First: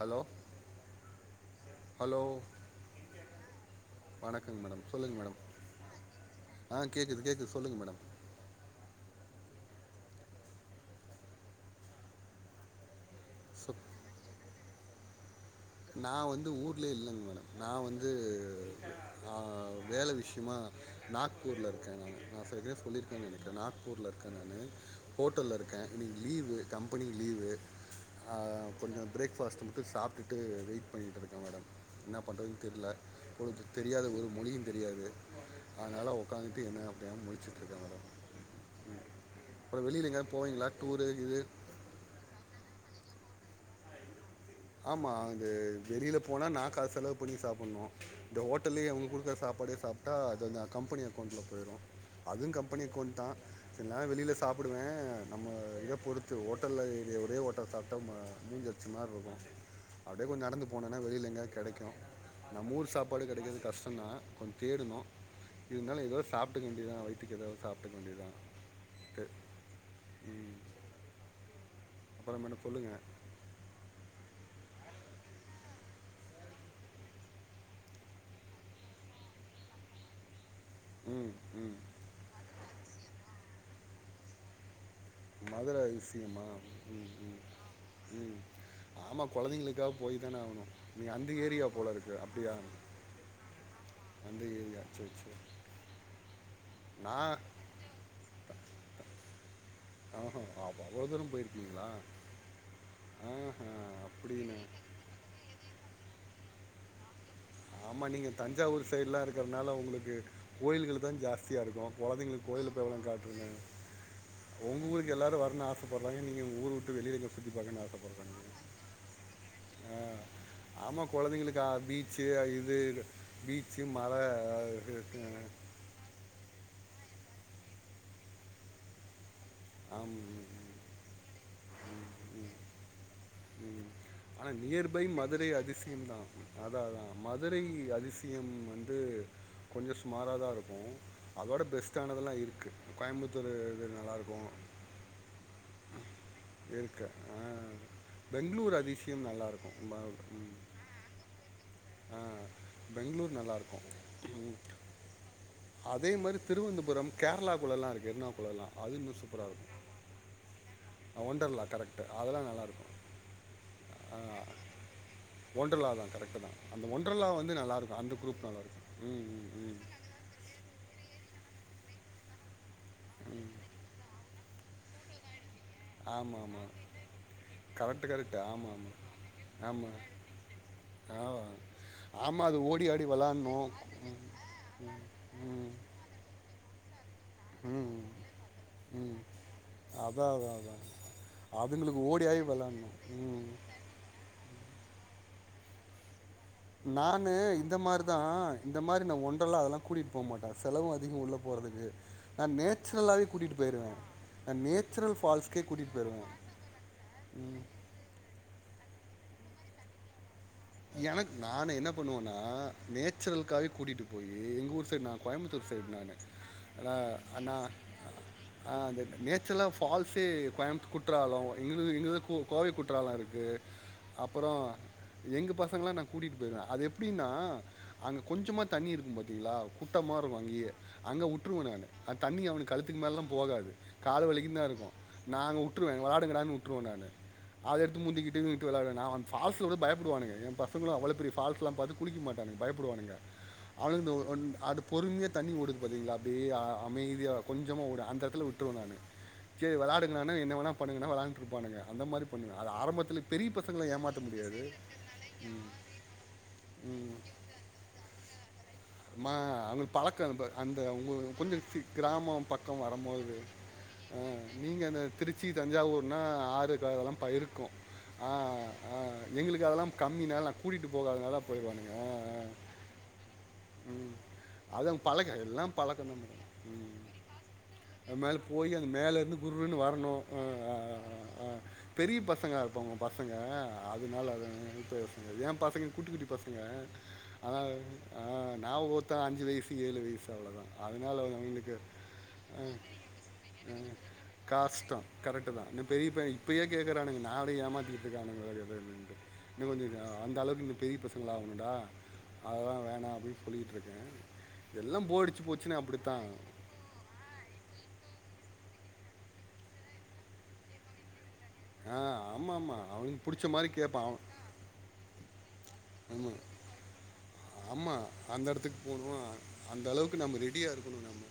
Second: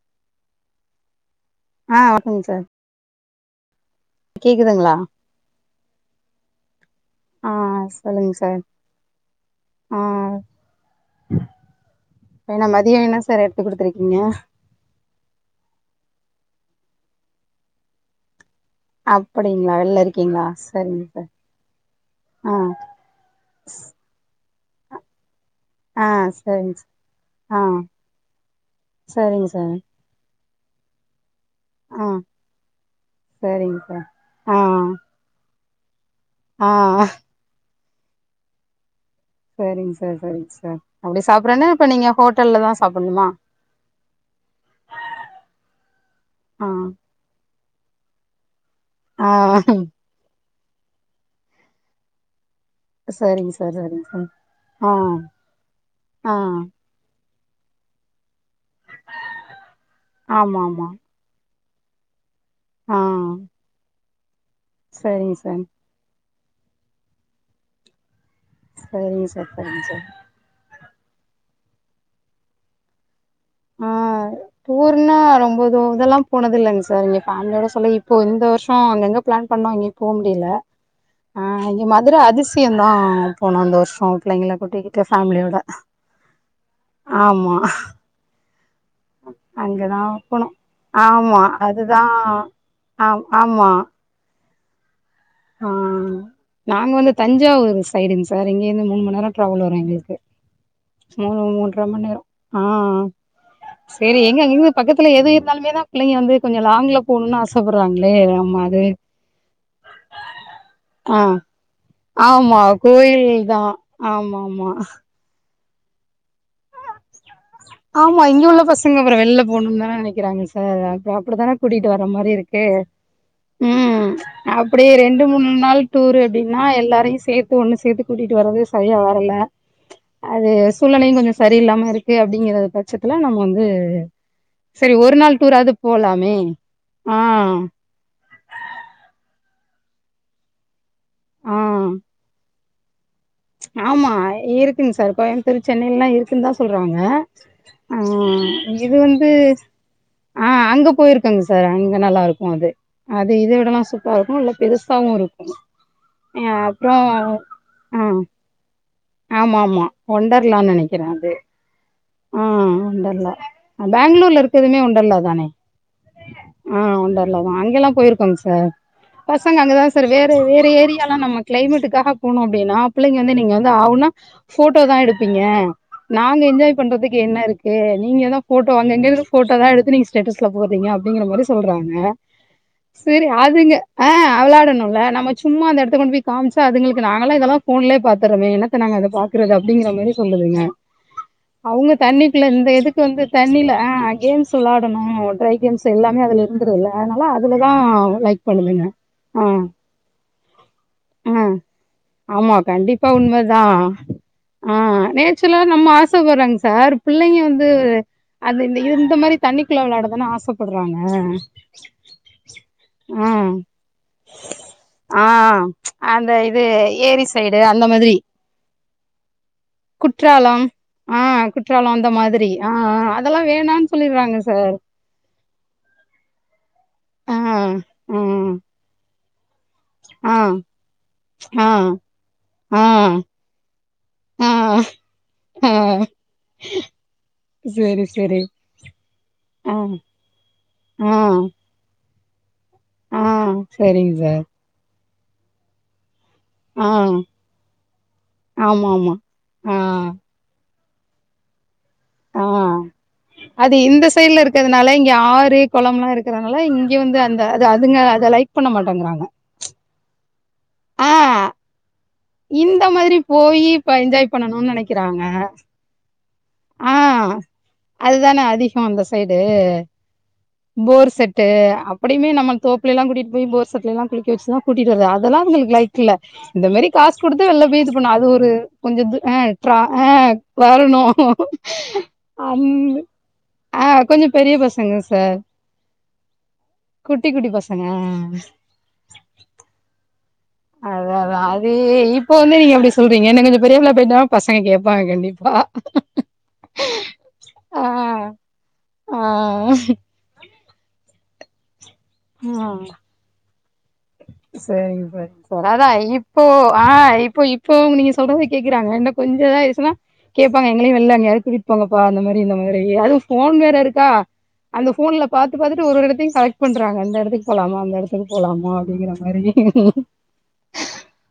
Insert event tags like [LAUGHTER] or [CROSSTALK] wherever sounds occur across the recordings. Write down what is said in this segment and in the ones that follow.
Hello ஆ வணக்கோங் sir வணக்கங் மேடம் கேக்குதுங்களா சொல்லுங்க மேடம் ஆ கேக்குது ஆ கேக்குது சொல்லுங்க மேடம் சொல்லுங்க சார் ஆ எனா மதியோ என்ன சார் எடுத்து சொ குடுத்துருக்கீங்க நா வந்து ஊர்லயே இல்லங் மேடம் நா வந்து நா அப்படிங்களா வெளில வேல இருக்கீங்களா விஷ்யமா சரிங்க சார் நாக்பூர்ல இருக்கே நானு நா ஆ சில சொல்லிருக் கநெனைக்க நாக்பூர்ல இருக்கே நானு ஹோட்டல்ல இருக்க ஆ இன்னிக்கி லீவு சரிங்க சார் கம்பெனி லீவு ஆ ஆ கொஞ்சோ சரிங்க பிரேக்ஃபாஸ்ட் சார் மட்டு சாப்டுட்டு வெயிட் பண்ணிட்டு இருக்கே மேடம் ஆ என்ன பண்றதுன் தெர்ல பொழு சரிங்க சார் தெரியாத ஒரு ஆ மொழியு தெரியாது அதனால ஒக்காந்துட்டு ஆ என்ன தெரியாம முழுச்சுட்ருக்கே மேடம் அப்புறம் சேரிங் வெளியில் சார் எங்கேயாவது சேரிங் போவீங்களா சார் டூரு அப்டி இது சாப்றதுனா இப்ப நீங்க ஹோட்டல்லதா சாப்பண்ணுமா ஆமா இது வெளில போனா நா ஆ காஸ் செலவு பண்ணி சாப்பட்ணு இந்த ஹோட்டல்லயே அவுங் ஆ குடுக்கற சாப்பாடே சாப்ட்டா அது நா கம்பெனி அக்கௌண்ட்ல பொய்ரு அதுவு கம்பெனி அக்கௌண்ட்தா சரிங்க சார் சில சரிங்க நேரோ சார் வெளில சாப்புடுவே ஆ நம்ம இத ஆ பொறுத்து ஓட்டல்ல இது ஒரே ஓட்டல் சாப் நம்ம முஞ்சி அடிச்சமார்ருக்கு அப்டியே கொஞ்சோ ஆமா நடந்து ஆமா போனன்னா வெளில எங்காது கெடைக்கு நம்ப ஊர் ஆ சாப்பாடு கெடைக்றது கஷ்டோதா கொஞ் தேடணு சரிங்க சார் இருந்தாலு எதோ சாப்ட்டுக்க வேண்டிதுதா வயித்துக்கு எதாவது சாப்ட்டுக்க வேண்டிது தா சரிங்க சார் சரிங் சார் ம் அப்பறோ மேடம் சொல்லுங்க ஆ டூர்னா ரொம்ப தூ இதெல்லா போனதில்லங் சார் இங்க ஃபேமிலியோட சொல்ல இப்போ இந்த வர்ஷோ அங்கங்க ப்ளான் பண்ணோ எங்கயு போ முடில ம், ஆ ம். இங்க மதுர அதிசியந்தா போனோ இந்த வர்ஷோ பிள்ளைங்கள கூட்டிக்கி ட்டு ஃபேமிலியோட மதுரை அதிசயமா? ம், ம். ஆமா ம் ஆமா கொழந்தைங்களுக்காக அங்கதா போய் தானே போனோ ஆவுணு நீங்க அந்த ஆமா ஏரியா போல அதுதா இருக்கு அப்டியா ஆ ஆமா அந்த ஏரியா சேர் சே ஆ நாங்க வந்து தஞ்சாவூரு சைடுங் சார் இங்கேர்ந்து மூண்மண் நேரோ ட்ராவல் வரு எங்களுக் ஆஹா அப்ப அவ்வளோ தூரம் மூணு மூன்ற போயிருக்கீங்களா மண் நேரோ ஆ ஆஹா சேரி எங்க அப்படின்னு இவுங்க பக்கத் த்துல எது இருந்தாலுமே தா பிள்ளைங்க வந்து கொஞ்சோ லாங்ல போணுன்னு ஆசப்பட்றாங்களே ஆமா அது ங்கிறதுனால உங்களுக்கு கோயில்கள்தா ஆ ஜாஸ்தியா இருக்கு கொழந்தைங்களுக்கு ஆமா கோயில் கொளோலா காட்டுங்க தான் ஆமா ஆமா உங்க ஊருக்கு எல்லாரு வரணுன்னு ஆசப்பட்றாங்க நீங்க ஊரு விட்டு வெளிய நீங்க ஆமா இங்க உள்ள பசங்க அப்றோ வெள்ல போணுன்னுதானே ஆ நெனைக்கிறாங்க சார் அப்ற ஆமாம் அப்டி தான குழந்தைங்களுக்கு கூட்டிட் ட்டு வர பீச்சு மாரி இருக்கு இது பீச்சு ம் மலை அப்டி ரெண்டு மூணு நாள் டூர் அப்டின்னா எல்லாரையு சேத்து ஒன்னு சேத்து கூட்டிட்டு வர்றது சரியா வரல அது ஆம் சூழ்நிலையு கொஞ்சோ சரியில்லாம இருக்கு அப்டிங்கறது பட்சத்துல நம்ம வந்து ம் ஆனா சரி நியர்பை ஒரு நாள் மதுரை டூராவது அதிசயோ தா போலாமே அதா அதா ஆ மதுரை அதிச யம் வந்து கொஞ்சோ சுமாரா தா இருக்கு ஆ அதோட பெஸ்ட்டானதுலா இருக்கு கோயம்புத்தூரு இது நல்லாருக்கு ங் சார் கோயமுத்தூர் சென்னைலலா இரு க்குனு தா சொல்றாங்க இருக்கு ஆ, ஆ பெங்களூர் இது அதிசயம் வந்து நல்லாயிருக்கும் ம- ஆ ம். அங்க போயிரு க்காங்க சார் அங்க ஆ, நல்லா இருக்கு அது அது பெங்களூர் இத விடலா நல்லாயிருக்கும் சூப்பரா இருக்கு நல்ல ம். பெருசாவு இருக்கு அதே மாரி திருவந்தபுரம் கேரளா குள்ளலா இருக்கு எர்னாகுளோலா ஆமாமா ஒண்டர்லானு நெனைக்கிறே அது ஒண்டர்லா கரெக்டு அதெல்லாம் ஆ நல்லாயிருக்கும் ஒண்டர்லா ஆ பேங்ளூர்ல இருக்கதுமே ஒண்டர்லா தானே ஒண்டர்லா தான் கரெக்டு தான் ஆ அந்த ஒண்டர்லா தா வந்து அங்கெல்லா நல்லாயிருக்கும் அந்த போயிருக்கோங் குரூப் சார் நல்லாயிருக்கும் ம் பசங்க ம், அங்கதா சார் வேற வேற ஏரியாலா நம்ம கிளைமேட்டுக்காக போனோ அப்டின்னா பிள்ளைங்க ம் வந்து ம் நீங்க வந்து ஆவூனா ஃபோட்டோ தா எடுப்பீங்க ஆமா நாங்க ஆமா என்ஜாய் பண்றதுக்கு என்ன இருக்கு நீங்கதா ஃபோட்டோ அங்கங்க ஃபோட்டோ ஆமாம் தா எடுத்து ஆமாம் நீங்க ஸ்டேட்ஸ்ல போட்றீங்க அப் டிங்கற மாரி ஆமாம் சொல்றாங்க ஆமாம் அது ஓடி ஆடி செரி விளாட்ணும் அதுங்க ஆ வெளாடுணுல நம்ம ம் சும்மா ம் அந்த எடத்த கொண்டு போய் காம்ச்சா அதுங்களு இங்கு நாங்களா இதெல்லா ஃபோன்லே ம் பாத்துறமோ என்னத்த நாங்க அத ம் பாக்குறது அப்டிங்கிற மாரி அதான் அதான் சொல்லுதுங்க அதான் அவுங்க அதுங்களுக்கு ஓடி ஆகி தண்ணிக்குள்ள இந்த விளாட்ணும் எதுக்கு வந்து ம் தண்ணில ஆ கேம்ஸ் வெளாடணு ட்ரை கேம்ஸ் எல்லாமே அதுல இருந்துருல்ல அதனால நானு அதுலதா இந்த மாரிதா லைக் இந்த பண்ணுதுங்க மாரி நா ஆ ஒண்டர்லா அதெல்லா கூட்டிட்டு போமாட்ட செலவு அதிகோ உள்ள ஆ போறதுக்கு ஆமா கண்டிப்பா உண்மதா நான் ஆ நேச்சுரல் நேச்சர்லா ஃபால்ஸ்க்கே நம்ம கூட்டிகிட்டு ஆச போயிடுவேன் வரு ங்க சார் பிள்ளைங்க ம். வந்து அந்த இந்த இந்த மாரி தண்ணிக்குள்ள வெளாட தான ஆசப் எனக்கு நானு என்ன பண்ணுவேனா ஆ நேச்சுரல்க்காகவே கூட்டிட்டு போயி எங் ஊர் சை நா ஆ கோயம்புத்தூர் சைட் நானு அந்த இது ஆனா ஏரி அண்ணா சைடு அந்த மாதிரி ஆ இந்த நேச்சுலா ஃபால்ஸே குற்றாலம் கோயம்புத் ஆ குற்றாலோ குற்றாலம் இங்கவந்து அந்த இங்கவந்து கோ மாதிரி ஆ கோவை ஆ குற்றாலோ அதெல்லா இருக்கு வேணான்னு சொல்லிடுறாங்க அப்பறோ சார் எங்க பசங்கள நா கூட்டிட்டு போயிருவே அது எப்டின்னா ஆ ஆ அங்க கொஞ்சமா தண்ணி இருக்கு பாத்தீங்ளா குட்டம் ஆ மார்ருக்கு அங்கயே அங்க வுட்ருவே நானு அந்தண்ணி அவனுக்கு ஆ ஆ கழுத்துக்கு மேலெல்லா போகாது காலு ஆ வலிக்குந்தா இருக்கு நாங்க ஆ விட்டுருவே வளையாடுங்கடான்னு விட்ருவே நானு அது எடுத்து சேரி சேரி முந்திக்கிட்டு [UNINTELLIGIBLE] விளையாடுவே நா வந்து ஃபல்ஸ்ல ஆ விட பயப்படுவா வானுங்க எ பசங்களு ஆ அவ்ளோ பெரிய ஃபால்ஸ்லா பாத்து குளிக்க மாட்டனுங்க பயப்படுவானுங்க ஆ சேரிங்க அவ சார் ஓன் அடுத் பொறுமையா தண்ணி ஓடுது பாத்தீங்ல்லா அப்டியே ஆ அமைதியா கொஞ்சமா ஓடு அந்த எடத்துல விட்டுருவ ஆமா நானு ஆமா ஆ சேரி விளையாடுங்கடா அண்ணா என்ன வேணா பண்ணுங்கன்னா வெளயான்ட்டு இருப்பானுங்க அந்த மாரி ஆ பண்ணுவே அது ஆரம்பத்துல பெரிய அது பசங்கள இந்த ஏமாத்த சைட்ல முடியாது இருக்கிறதுனால இங்க ஆறு குளம்லா இருக்கிறனால ம் இங்க வந்து அந்த அதுங்க அத லைக் பண்ண மாட்டங்கற அம்மா அங்குக்கட்டு பழக்க ரொம்ப அந்த ஆ உங்க கொஞ்ச கிராமம் பக் க்கோ இந்த மாதிரி வரும்போது போயி இப்ப அ என்ஜாய் பண்ணணும்னு நீங்க அந்த நெனைக்கிறாங்க திருச்சி தஞ்சாயூர்னா ஆ [UNINTELLIGIBLE] பயிருக்கு அ அதுதான அதிகோ அ அந்த சைடு எங்களுக்கு அதெல்லா கம்மினால நா கூட்டிட்டு போகாதனாலா போயிருவானுங்க அ அ பிள்ளல்லா கூட்டிட்டு போய் போர் செட்லலா குளிக்க வச்சுதா அது அவங்க கூட்டிட்டுவரது அதெல்லா பழக்கம் அவங்களுக்கு எல்லாம் லைக் பழக்கம் இல்ல தான் இந்த மாரி காசு குடுத்து வெளில போய் இது பண்ணு அது மேலே ஒரு போய் அந்த கொஞ்ச இது அ மேலேருந்து ட்ர அ வரணு அ பெரிய பசங்க அந் இருப்பாங்க உங்க பசங்க ஆ கொஞ்ச அதனால அது பெரிய இப்ப பசங்க சார் ஏ பசங்க குட்டி குட்டி பசங்க குட்டி குட்டி ஆனா பசங்க அ நா ஒருத்த அஞ்சு வயசு ஏழு வயசு அவ்ளோதா அதனால அவங்களுக்கு இப்ப வந்து அஹ், நீங்க அப்டி சொல்றீங்க இன்னு கொஞ்சோ பெரிய பிள்ளயா போயிட்ட பசங்க கேப்பாங்க கண்டிப்பா பெரியப்பையே இப்பயே கேக்குறானுங்க நானு ஆ ஏமாத்திகிட்ருக்கே அவனுங்கள அது இதுன்ட்டு ஆ இன்னு கொஞ்சோ அ அந்தளவுக்கு இன்னு பெரிய பசங்களா ஆகணுடா அதெல்லா வேணா அப்டின்னு சொல்லிக்கிட்ருக்கே சேரிங்க சார் அதாது இப்போ ஆ இப்போ இப் ப்போ நீங்க சொல்றத கேக்குறாங்க இன்னு கொஞ்சோ இதாயிருச்சுனா கேப்பாங்க எங்களயு வெள்ள எங்கயாவது கூட்டி ஆ போங்கப்பா அந்த மாரி இந்த ஆமாம் மாரி ஆமாம் அது அவனுக்கு பிடிச்ச ஃபோன் மாதிரி வேற கேட்பான் இருக்கா அவன் அந்த ஃபோன்ல பாத்து பாத்துட்டு ஒரு ஒரு எடத்தயு கலெக்ட் பண்றாங்க அந்த எடத்துக்கு போலாமா ஆமா அந்த எடத்துக்கு போணு அந்தளவுக்கு நம்ம ரெடியாருக்கணு நம்ம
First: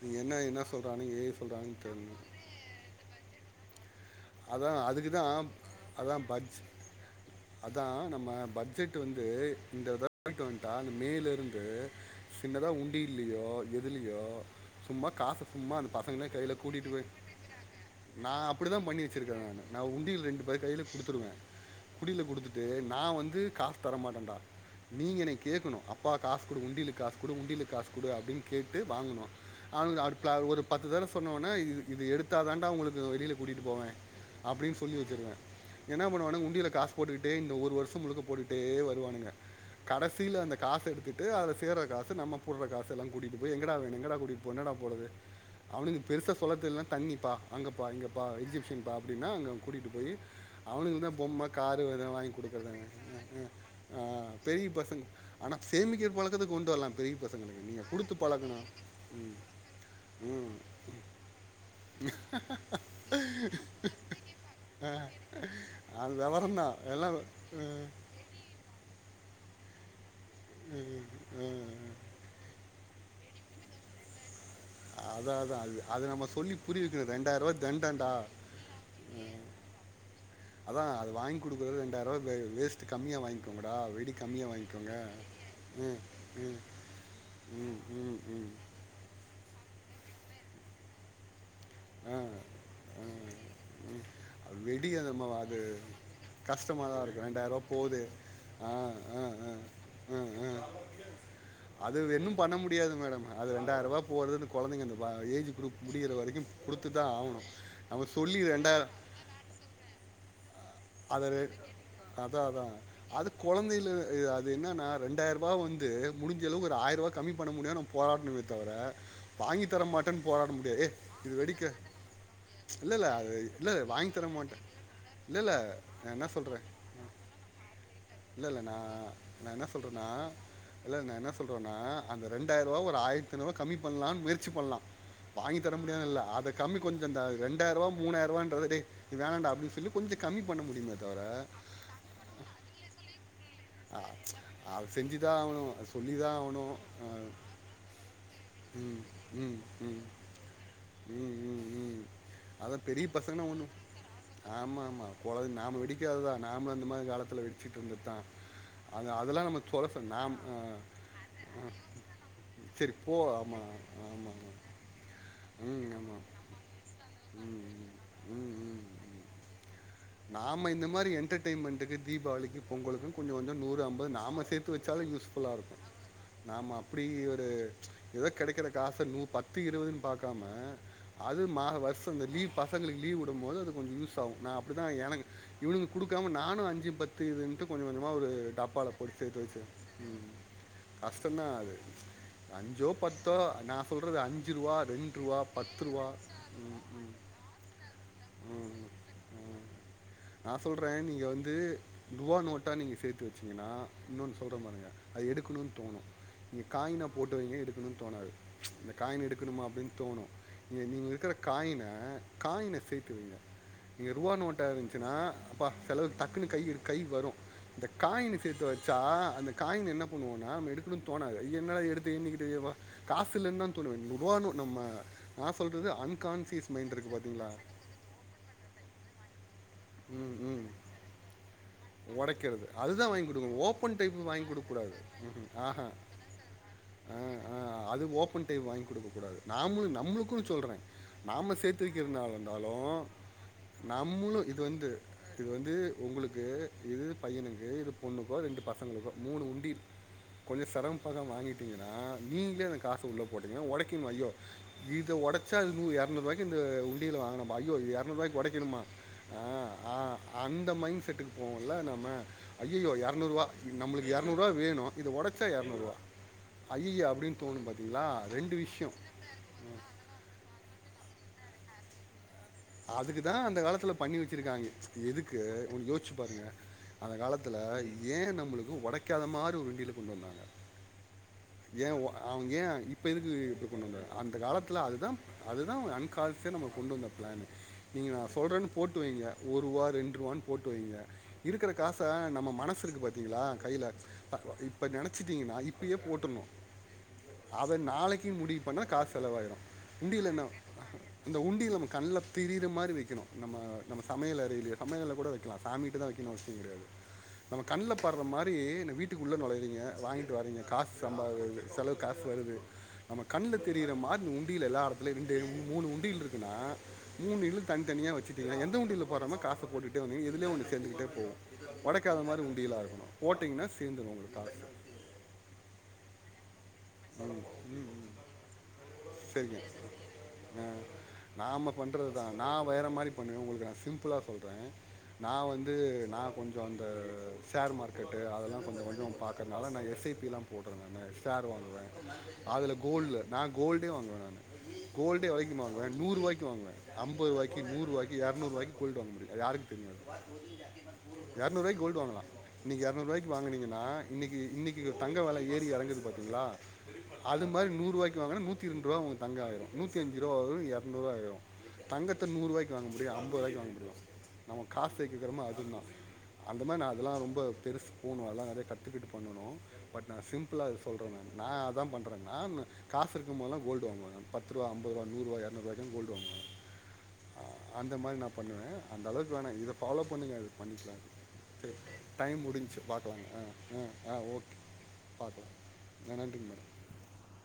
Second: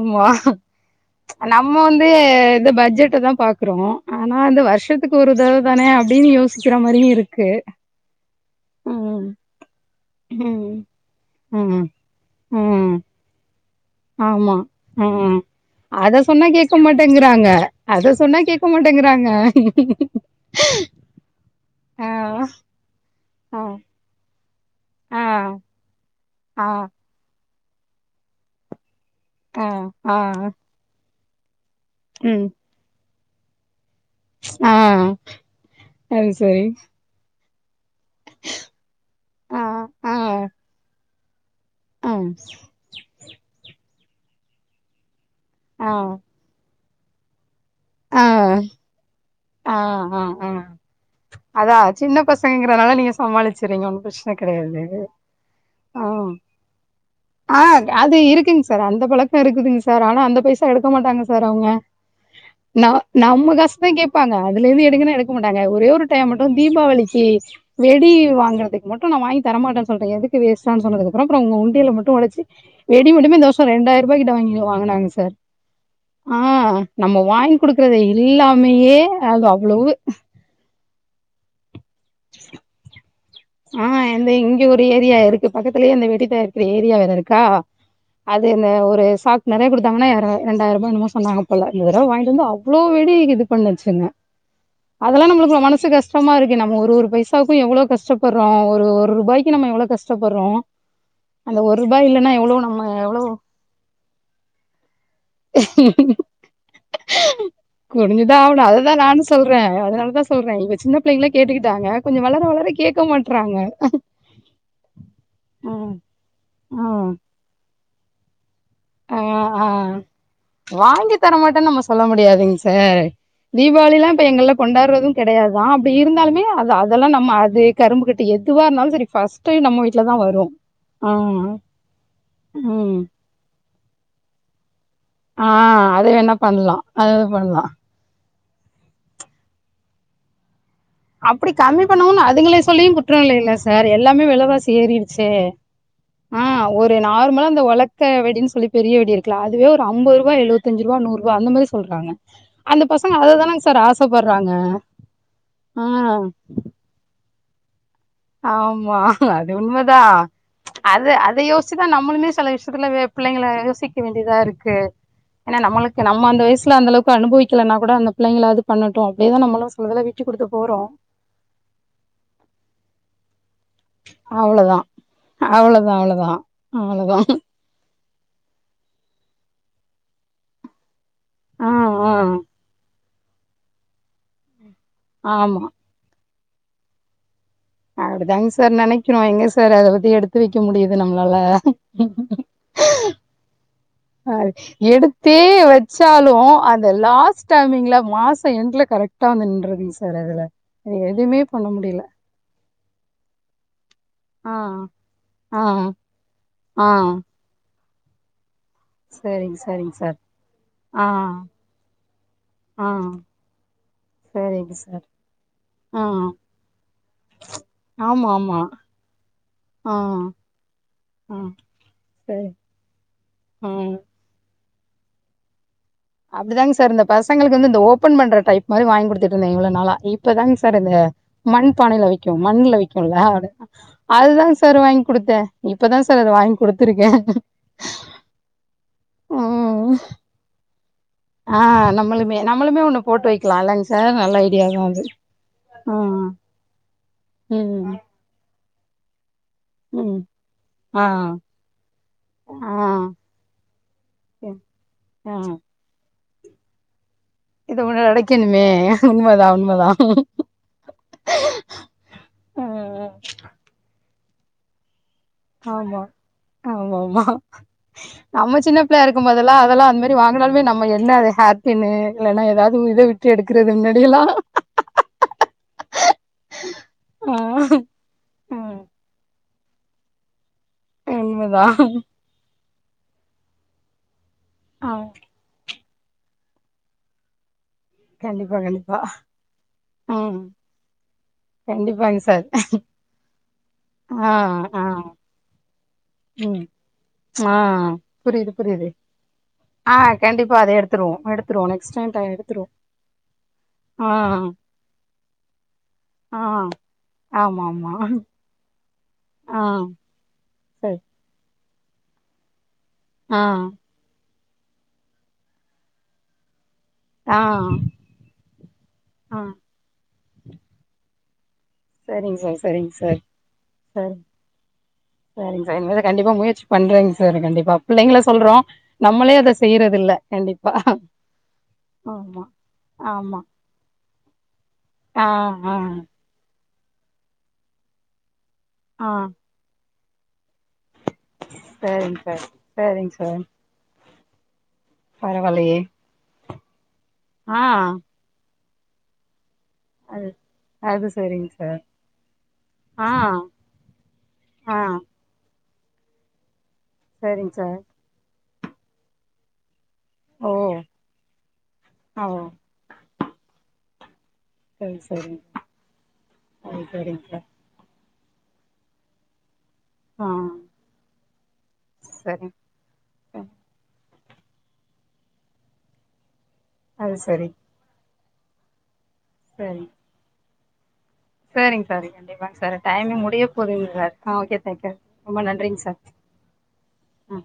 நீங்கள் என்ன என்ன சொல்கிறானுங்க ஏது நம்ம சொல்கிறாங்கன்னு வந்து தெரியணும் இது பட்ஜெட்ட தா பாக்றோ ஆனா அந்த அதான் அதுக்கு வர்ஷத்துக்கு ஒரு தான் தடவ தானே அதான் அப்டின்னு பட்ஜ் யோசிக்கிற மாரியு இருக்கு பட்ஜட் ம் வந்து இந்த [UNINTELLIGIBLE] வன்டா ம் அந்த மே ல இருந்து ம் சின்னதா ம் உண்டில்லையோ எதுலயோ ஆமா சும்மா ம் காசு சும்மா அந்த அத பசங்கள சொன்னா கையில கேக்க கூட்டிட்டு போய் மாட்டேங்கிறாங்க அத நா சொன்னா கேக்க அப்டிதா பண்ணிட் மாட்டேங்கிறாங்க வச்சிருக்க நானு நா உண்டியில் ரெண்டு பேர் கையில குடுத்துருவே ஆ புடியில குடுத்துட்டு நா வந்து க்கு ஆ காசு தரமாட்டேண்டா நீங்க ஆ எனைய கேட்கணு அப்பா காசு குடு ஆ உண்டியலுகு காஸ் கு குடு உண்டியல் காசு குடு அப்டின்னு கேட்டு வாங்கனு ஆ அவ் ஆ அடுத் ஒரு பத்து தடவ சொன்னோன இது இது ம் எடுத்தாதாண்டா உங்களுக்கு வெளியில கூட்டிட்டு போவே ஆ அப்டின்னு சொல்லி வச்சிருவே என்ன அது பண்ணுவானு சரி உண்டியில காசு போட்டுக்கிட்டே இந்த ஒரு வர் ஷ முழுக்க போட்டுடே வருவானுங்க ஆ ஆ கடசில அந்த காசு எடுத்துட்டு அதுல சேர்ற ஆ ஆ காசு நம்ம போட்ற காசு த்தலா கூட்டிட்டு போய் எங்கடா வேணு எங்கடா கூட்டிட்டு போ என்னடா போறது ஆ அவனுங் பெருசாசொல்ல தெர்ல தண்ணிப்பா அங்க பா இங்க பா எக்சிபிஷன் பா அப்டின்னா அங்கே ஆ கூட்டிட்டு போய் ஆ ஆ அவனுளுக்கு தா பொம்ம அதா காரு இதெல்லா சின்ன வாங்கி குடுக்குறதுங்க பசங்கங்கிறனால நீங்க அ சமாளிச்சிறீங்க அ ஆ ஒன்னு பிரச்சன பெரிய கெடையாது பசங்க ஆனா ஆ சேமிக்க பழக்கத்த கொண்டு வரலா பெரிய ஆ பசங்களுக்கு நீங்க குடுத்து அது பழகணு இருக்குங்க சார் அந்த பழக்க இருக்குதுங்க சார் ஆனா அந்த பைசா எடுக்க மாட்டாங்க சார் அவுங்க உ [INAUDIBLE] ந நம்ம காஷ்தா கேப்பாங்க அதுல இருந்து அ. எடுங்கனா எடுக்க மாட்டாங்க ஒரே ஒரு அது டைம் மட்டு விவரம் தான். எல்லாம் தீபாவளிக்கு ம். வெடி வாங்கறதுக் மட்டு நா வாங்கி தரமாட்டசொல்ட எதுக்கு வேஸ்டானு ம். சொன்னதுக்கப்புற ம். உண்டியில மட்டும் ஒடச்சி வெடி மட்டுமே இந்தவருஷ ரெண்டாயிர ரூபாய்கிட்ட வாங் வாங்கினாங்க சார் அதான், அதான். அது அது நம்ம அ சொல்லி புரிய வைக்கணும். "ரூ. நம்ம வாங்கி குடுக்கறது தண்டம்டா." இல்லாமையே அது அவ்ளவு அதா அது வாங்கி குடுக்றது ரெண்டாயிர ரூபா வேஸ்ட் கம்மியா வாங்கி ஆ எந்த இங்க ஒரு ஏரியா இருக்கு பக்கத்திலயே ம் அந்த வெடி ம் தயாரிக்கிற ஏரியா வேற இருக்கா ம் ம் அது ம் இந்த ஒரு சாக்நெறைய கொடுத்தாங்கனா ரெண்டாயிர ரூபா என்னுமோ சொன்னாங்க போல இந்த தடவ ஆ வாங்கிட்டு வந்து அவ்ளோ ஆ வெடி இது ம் பண்ணுச்சுங்க அது வெடி அது அதெல்லா நம்ம அது நம்மளுக்கு மனசு கஷ்டமா இருக்கு நம்ம கஷ்டமாக ஒரு தான் ஒரு இருக்கும் ரெண்டாயிரம் ரூபா பைசாவுக்கு எவ்ளோ போகுது கஷ்டப் ப்பறோ ஆ ஒரு ஆ ஆ ரூபாய்க்கு நம்ம எவ்ளோ ஆ கஷ்டப்படுறோ ஆ அது எதுவு பண்ண நம்ம முடியாது எவ்வளோ மேடம் அது ரெண்டாயிரூவா போகது அந்த குழந்தைங்க அந்த ஏஜ் குரூப் முடியுற வரைக்கு குடுத்து தா ஆகணு நம்ப சொல்லி ரெண்டா சொல்ற அதனால தா அத அதா வளர அதா வளர கேட்க அது மாட்றாங்க கொழந்தைல அது என்னன்னா ரெண்டாயிர ரூவா வந்து ஆஹ் முடிஞ்சளவு ஒரு ஆயிர ரூவா கம்மி பண்ண முடியு நாம போராடணுமே தவிர ஆ வாங்கி ஆ தர மாட்டேன்னு போராட முடியாது ஏ வாங்கி இது வெடிக்க தரமாட்டேனு நாம சொல்ல முடியாதுங்க இல்லை சார் இல்லை அது இல்லை இல்லை, தீபாவளிலா வாங்கி இப்ப தர எங்கல மாட்டேன் கொண்டாடுறது இல்லை இல்லை கெடையாதா அப்டி நான் என்ன இருந்தாலுமே சொல்கிறேன் அது அதெல்லா நம்ம அது கரும்பு கட் டு இல்லை இல்லை எதுவா இருந்தாலு சரி ஃபர்ஸ்ட் டைம் நம்ம வீட்லதா வரு இல்ல நா என்ன சொல்றனா அந்த ரெண்டாயிர ரூவாவ உம் ஒரு ஆயிரத்தி ஐநூறு ரூவா கம்மி பண்ணலானு முயற்சி பண்ணலா ஆ வாங்கி தர அது முடியாதுனு இல்ல வேணா அத கம்மி பண்லாம் கொஞ்ச அது பண்லாம். ரெண்டாயிரூவா மூணாயிர ரூவான்றத டேய் வேணான்டா அப்டினு சொல்லி கொஞ்ச கம்மி பண்ண முடியுமா அப்டி கம்மி பண்ணனு அதுங்கள சொல்லியு குற்ற இல்லல்ல சார் சார் ஆ எல்லாமே வெலவாசி அது செஞ்சு ஏறிடுச்சே தான் ஆகணும் அது சொல்லி தான் ஆ ஆகணும் ஒரு ஆ, நார்மலா இந்த ஒலக்க வெடின் சொல்லி பெரிய ம் வெடி இருக்குல ம் அதுவே ஒரு ம் ஐம்பது ரூவா எழுவ அம்பதஞ்சுரூவா நூரூவா ம் அந்த ம் மாரி ம் சொல்றாங்க அந்த அதான் பெரிய பசங்க அததானேங்க சார் ஆசைப்படுறாங்க போலது நாம வெடிக்காததா நாமு இந்த மாதிரி காலத்தில வெடிச்சிட்டுருந்தது தா ஆமா அது உண்மதா ஆ, அது அதை யோசிச்சுதா நம்மளுமே சில விஷய சரி இப்டி நா போ பிள்ளைங்கள ஆமாம் யோசிக்க ஆமாம் வேண்டியதா ஆமாம் இருக்கு ஏனா ம் நம்மளுக்கு நம்ம அந்த ஆமாம் வயசுல அந்த அளவுக் இப்ப ம், அனுபவிக்கலனா கூட அந்த ம், பிள்ளைங்கள ம், அது ம், ம். பண்ணட்டு அப்டி நம்மள சொல்லது நாம இந்த மாரி என்டர்டயின்மெண்டுக்கு தீபாவளிக்கு பொங்கலுக்கு கொஞ்ச கொஞ்ச நூறு ஐம்பது நாம அவ்ளோதான். சேத்து வச்சாலு யூஸ்ஃபுல்லா இருக்கு அவ்வளோதான் அவ்வளோதான் நாம அப்டி அவ்வளோதான். ஒரு ஏதோ கெடைக்கிற காச நூ பத்து இருவதுனு பாக்காம அது மா ஆ, வருஷ ஆ. அந்த லீவ் பசங்களுக்கு லீவ் விடும்போது அது கொஞ்ச யூஸ் ஆகு நா அப்டி தா எனக் இவனுங் குடுக்காம நானு அஞ்சு பத் அப்டிதாங்க சார் நெனைக்கிறோ சேர்த்து எங்க வச்சேன். சார் அத பத்தி ம். எடுத்து வைக்க முடியுது நம்மளால கஷ்டம் தான் அது. நான் சொல்றது ரூ. அ ரூ. ரூ. எடுத்தே வச்சாலு ம், அந்த ம். லாஸ்ட் டு டைமிங்ல மாச ம் என்ட்ல கரெக்டா வந்து ம் நின்றதுங் சார் அது அதுல. நான் சொல்ற நீங்க எதுவுமே வந்து பண்ண முடியல. ரூவா நோட்டா நீங்க சேத்து வச்சீங்கனா இன்னொனு ஆ, சொல்ற பாருங்க அது ஆ, எடுக்கணுனு தோணு நீங்க ஆ. காயினா போட்டு வைங்க எடுக்கணுனு தோணாது இந்த காயின் சரிங்க, எடுக்கணுமா சரிங்க அப்டின் சார். தோணு இங்க ஆ, நீங்க எடுக்கிற காயின காயின ஆ. சேத்து வைங்க நீங்க ரூபா நோட்டா சரிங்க வைங் சார். சுனா அப்பா ஆ. செலவுக்கு டக்குன்னு கை கை வரு இந்த காயின ஆமாமா. சேத்து வைச்சா அந்த காயின ஆ, என்ன பண்ணுவோனா நம்ம எடுக்கணுனு ஆ. தோணாது என்னடா எடுத்து சரி. எண்ணிக்கிட்டேவா காசில்லன் தா தோணு ம். ரூவானு நம்ம நா சொல்றது அன் அப்டிதாங்க சார் இந்த பசங்களுக்கு வந்து இந்த ஓ ப்பன் பண்ற டைப் மாரி வாங்கி குடுத்துட்டு இருந்தே இவ்ளோ நாளா இப்ப ம் தாங்க ம் சார் இந்த மண் பானையில விக்யூ உடைக்கிறது மண்ல அதுதான் விக்யூம்ல வாங்கி கொடுக்கணும் ஓப்பன் டைப் அதுதா வாங்கி சார் கொடுக்கக்கூடாது வாங்கி குடுத்தே ம்ஹும் ஆஹா இப்பதா சார் அது வாங்கி குடுத்திருக்கே ஆ ஆ அது ம் இப்பவு சொல்றே நாம ஆ சேத்து வெக்கறதா [UNINTELLIGIBLE] நம்மளுமே இருந்தாலு நம்மளுமே ஒண்ணு போட்டு வைக்கலா இல்லைங்க சார் நம்மளு நல்ல இது ஐடியாதா வந்து அது இது வந்து ஆ உங்களுக்கு இது பையனுக்கு இது ம் பொண்ணுக்கோ ரெண்டு பசங்களுக்கோ மூணு உண்டில் ம் கொஞ்ச சிரம ஆ பக்கம வாங்கிட்டீங்கன்னா நீங்களே அந்த ஆ காசு உள்ள போட்டீங்கன்னா ஒழைக்கு ஐயோ இத ஆ உடச்சா இன்னு இருநூறு ரூபாக்கு இந்த உண்டியில வாங்குனா ஐயோ இத இது ஒன்னு இருநூறு ரூவாய்க்கு நெனைக்கணுமே ஒடைக்கணுமா அ உண்மதா உண்மதா அ அந்த மைண்ட் செட்டுக்கு போவோல்ல நம்ம ஐயையோ ம் இருநூறு ரூவா நம்மளுக்கு இருநூறு ரூவா வேணு இது ஒடச்சா இருநூறுரூவா ஆமா ஆமா ஐயையோ அப்டின்னு தோணு பாத்தீங்களா ரெண்டு விஷ்யோ க்கு போதெல்லா அந்த மாரி வாங்கினாலுமே நம்ம என்ன அது ஹேர்பின்னு இல்லனா ஏதாவ்து அதுக்குதா அந்த காலத்துல பண்ணி வச்சிருக்காங்க எதுக்கு கொஞ்சோ யோசிச்சு பாருங்க அந்த ஆ காலத்துல ஏன் ம் நம்மளுக்கு ஒடைக்காத மாரி ஒரு உண்டியல கொண்டு வந்தாங்க உண்ம ஏன் அவுங்க ஏன் இப்ப எதுக்கு இப்டி பண்ணுங்க அந்த காலத்துல ஆ அதுதா அதுதா அவுங்க அன்கால்சே நம்ம கொண்டு வந்த பிளானு நீங்க நா கண்டிப்பா சொல்றேன்னு கண்டிப்பா போட்டு வைங்க ஒரூவா ம் ரெண்ட்ரூவான்னு போட்டு வைங்க இருக்குற காச கண்டிப்பாங்க சார் நம்ம மனசுருக்கு பாத்தீங்களா கைல ஆ ஆ இப்ப நெனைச்சிட்டீங்கனா இப்பயே போட் ம் ஆ அத நாளைக்கி புரியுது முடிவு பண்ணா புரியுது காசு செலவாயிடு ஆ உண்டியில என்ன கண்டிப்பா அத எடுத்துருவோம் அந்த எடுத்துருவோம் உண்டில் நம்ம நெக்ஸ்ட் டைம் கண்ல ட தெரியிற எடுத்துருவோம் மாரி வக்கணு நம்ம நம்ம ஆ சமையல் அறைல சமையல்ல கூட வக்கலா சாமிட்ட தா வைக்கணு ஆ அவசிய கடயாது ஆமா ஆமா இப்பயே என்ன வீட்டுக்குள்ள ஆ நுழைய்றீங்க வாங்கிட்டு வர்றீங்க காசு சரி சம்பாரிச் செலவு காசு வருது நம்ம ஆ கண்ல தெரிற மாரி உண்டியல எல்லா எடத்துல ரெண்டு மூணு உண்டியில் இருக்குன்னா ஆ மூணு இதுல தனிதனியா வச்சுட்டீங்கன்னா எந்த உண்டியில போர்றமோ ஆ காச போட்டுட்டே வந்தீங்க எதுலயோ ஒன்னு சேந்துக்கிட்டே போவு ஒடைக்காத சரிங்க மாரி சார் உண்டியலா சரிங்க இருக்கணு சார் போட்டீ ங்கன்னா சேந்துரு உங்களுக்கு காசு செரிங் சார் இனிமேலு கண்டிப்பா முயற்சி பண்றேங் சார் ம் கண்டிப்பா பிள்ளைங்கள சொல்றோ நம்மளே அத செய்யறதில்ல கண்டிப்பா நாம பண்றதுதா ஆமா நா வேற மாரி ஆமா பண்ணுவே உங்களுக்கு நா சிம்ப்ளா சொல்றே ஆ நா வந்து ஆ நா கொஞ்சோ அந்த ஷேர் மார்க்கெட்டு அதெல்லா கொஞ்ச கொஞ்சோ ஆ நா பாக்குறதுனால நா எஸ் ஐ பி லா போட்டுறே நானு ஷேர் வாங்குவே சரிங்க சார் அதுல சரிங்க கோல்டுல நா சார் கோல்டே வாங்குவே நானு கோல்டே எவ்ளக்கி தெரிமா பரவாயில்லையே வாங்க நூறுவாய்க்கு வாங்குவ அம்பது ரூவாய்க்கு நூறு ஆ ரூவாய்க் இருநூறு ரூபாக்கு கோல்டு வாங்க முடியும் அது யாருக்கு தெரியு அது அது சரிங்க இருநூறு சார் ரூபாய்க்கு கோல்டு வாங்கலா இன்னைக்கு ஆ இருநூறு ரூவாய்க்கு வாங்குனீங்கன்னா இன்னைக்கி ஆ இன்னைக்கி தங்க வேல ஏறி இறங்குது பாத் ங்களா அது சரிங்க மாரி சார் நூறுவாய்க்கு வாங்கனா நூத்தி இரண்டு ரூபா உங்களுக்கு தங்கம் ஆயிரும் நூத்தி அஞ்சுரூபா ஓ வரது இருநூறுவா ஆயிரு ஆ தங்கத்த ஓ நூறுவாய்க்கு வாங்க முடியு அம்பது ரூவாக்கு வாங்க முடியு நம்ம சரி காசு சரிங்க [UNINTELLIGIBLE] சார். அதுதா அந்த மாரி அது நா அதெலா சரிங்க ரொம்ப சார் பெருசு போனு வேலல்லா நெறய கத்துக்கிட்டு பண்ணணு பட் நா ஆ சிம்பிளா இது சொல்றனா நா அதா பண்ற சரிங்க நானு காசு இருக்கு சார் போதுலா கோல்டு வாங்குவ பத்ரூவா ஐம்பதுரூவா நூறுவா இரநூறுவாக்குலா கோல்டு வாங்குவ அது சரி அந்த மாரி நா பண்ணுவே அந்தளவுக்கு வேணா இத சரிங்க ஃபாலோ பண்ணுங்க அது பண்ணிக்கலா செரி சரிங்க சார் டைம் கண்டிப்பாங்க சார் முடிஞ்ச்சு டைமிங் பாக்லாங்க ஆ முடிய ஆ போகுதுங்க சார் ஆ ஓகே தேங்க் யூ ரொம்ப பாக்லா நன்றிங்க சார் ந நன்றிங்க மேடம் ஆ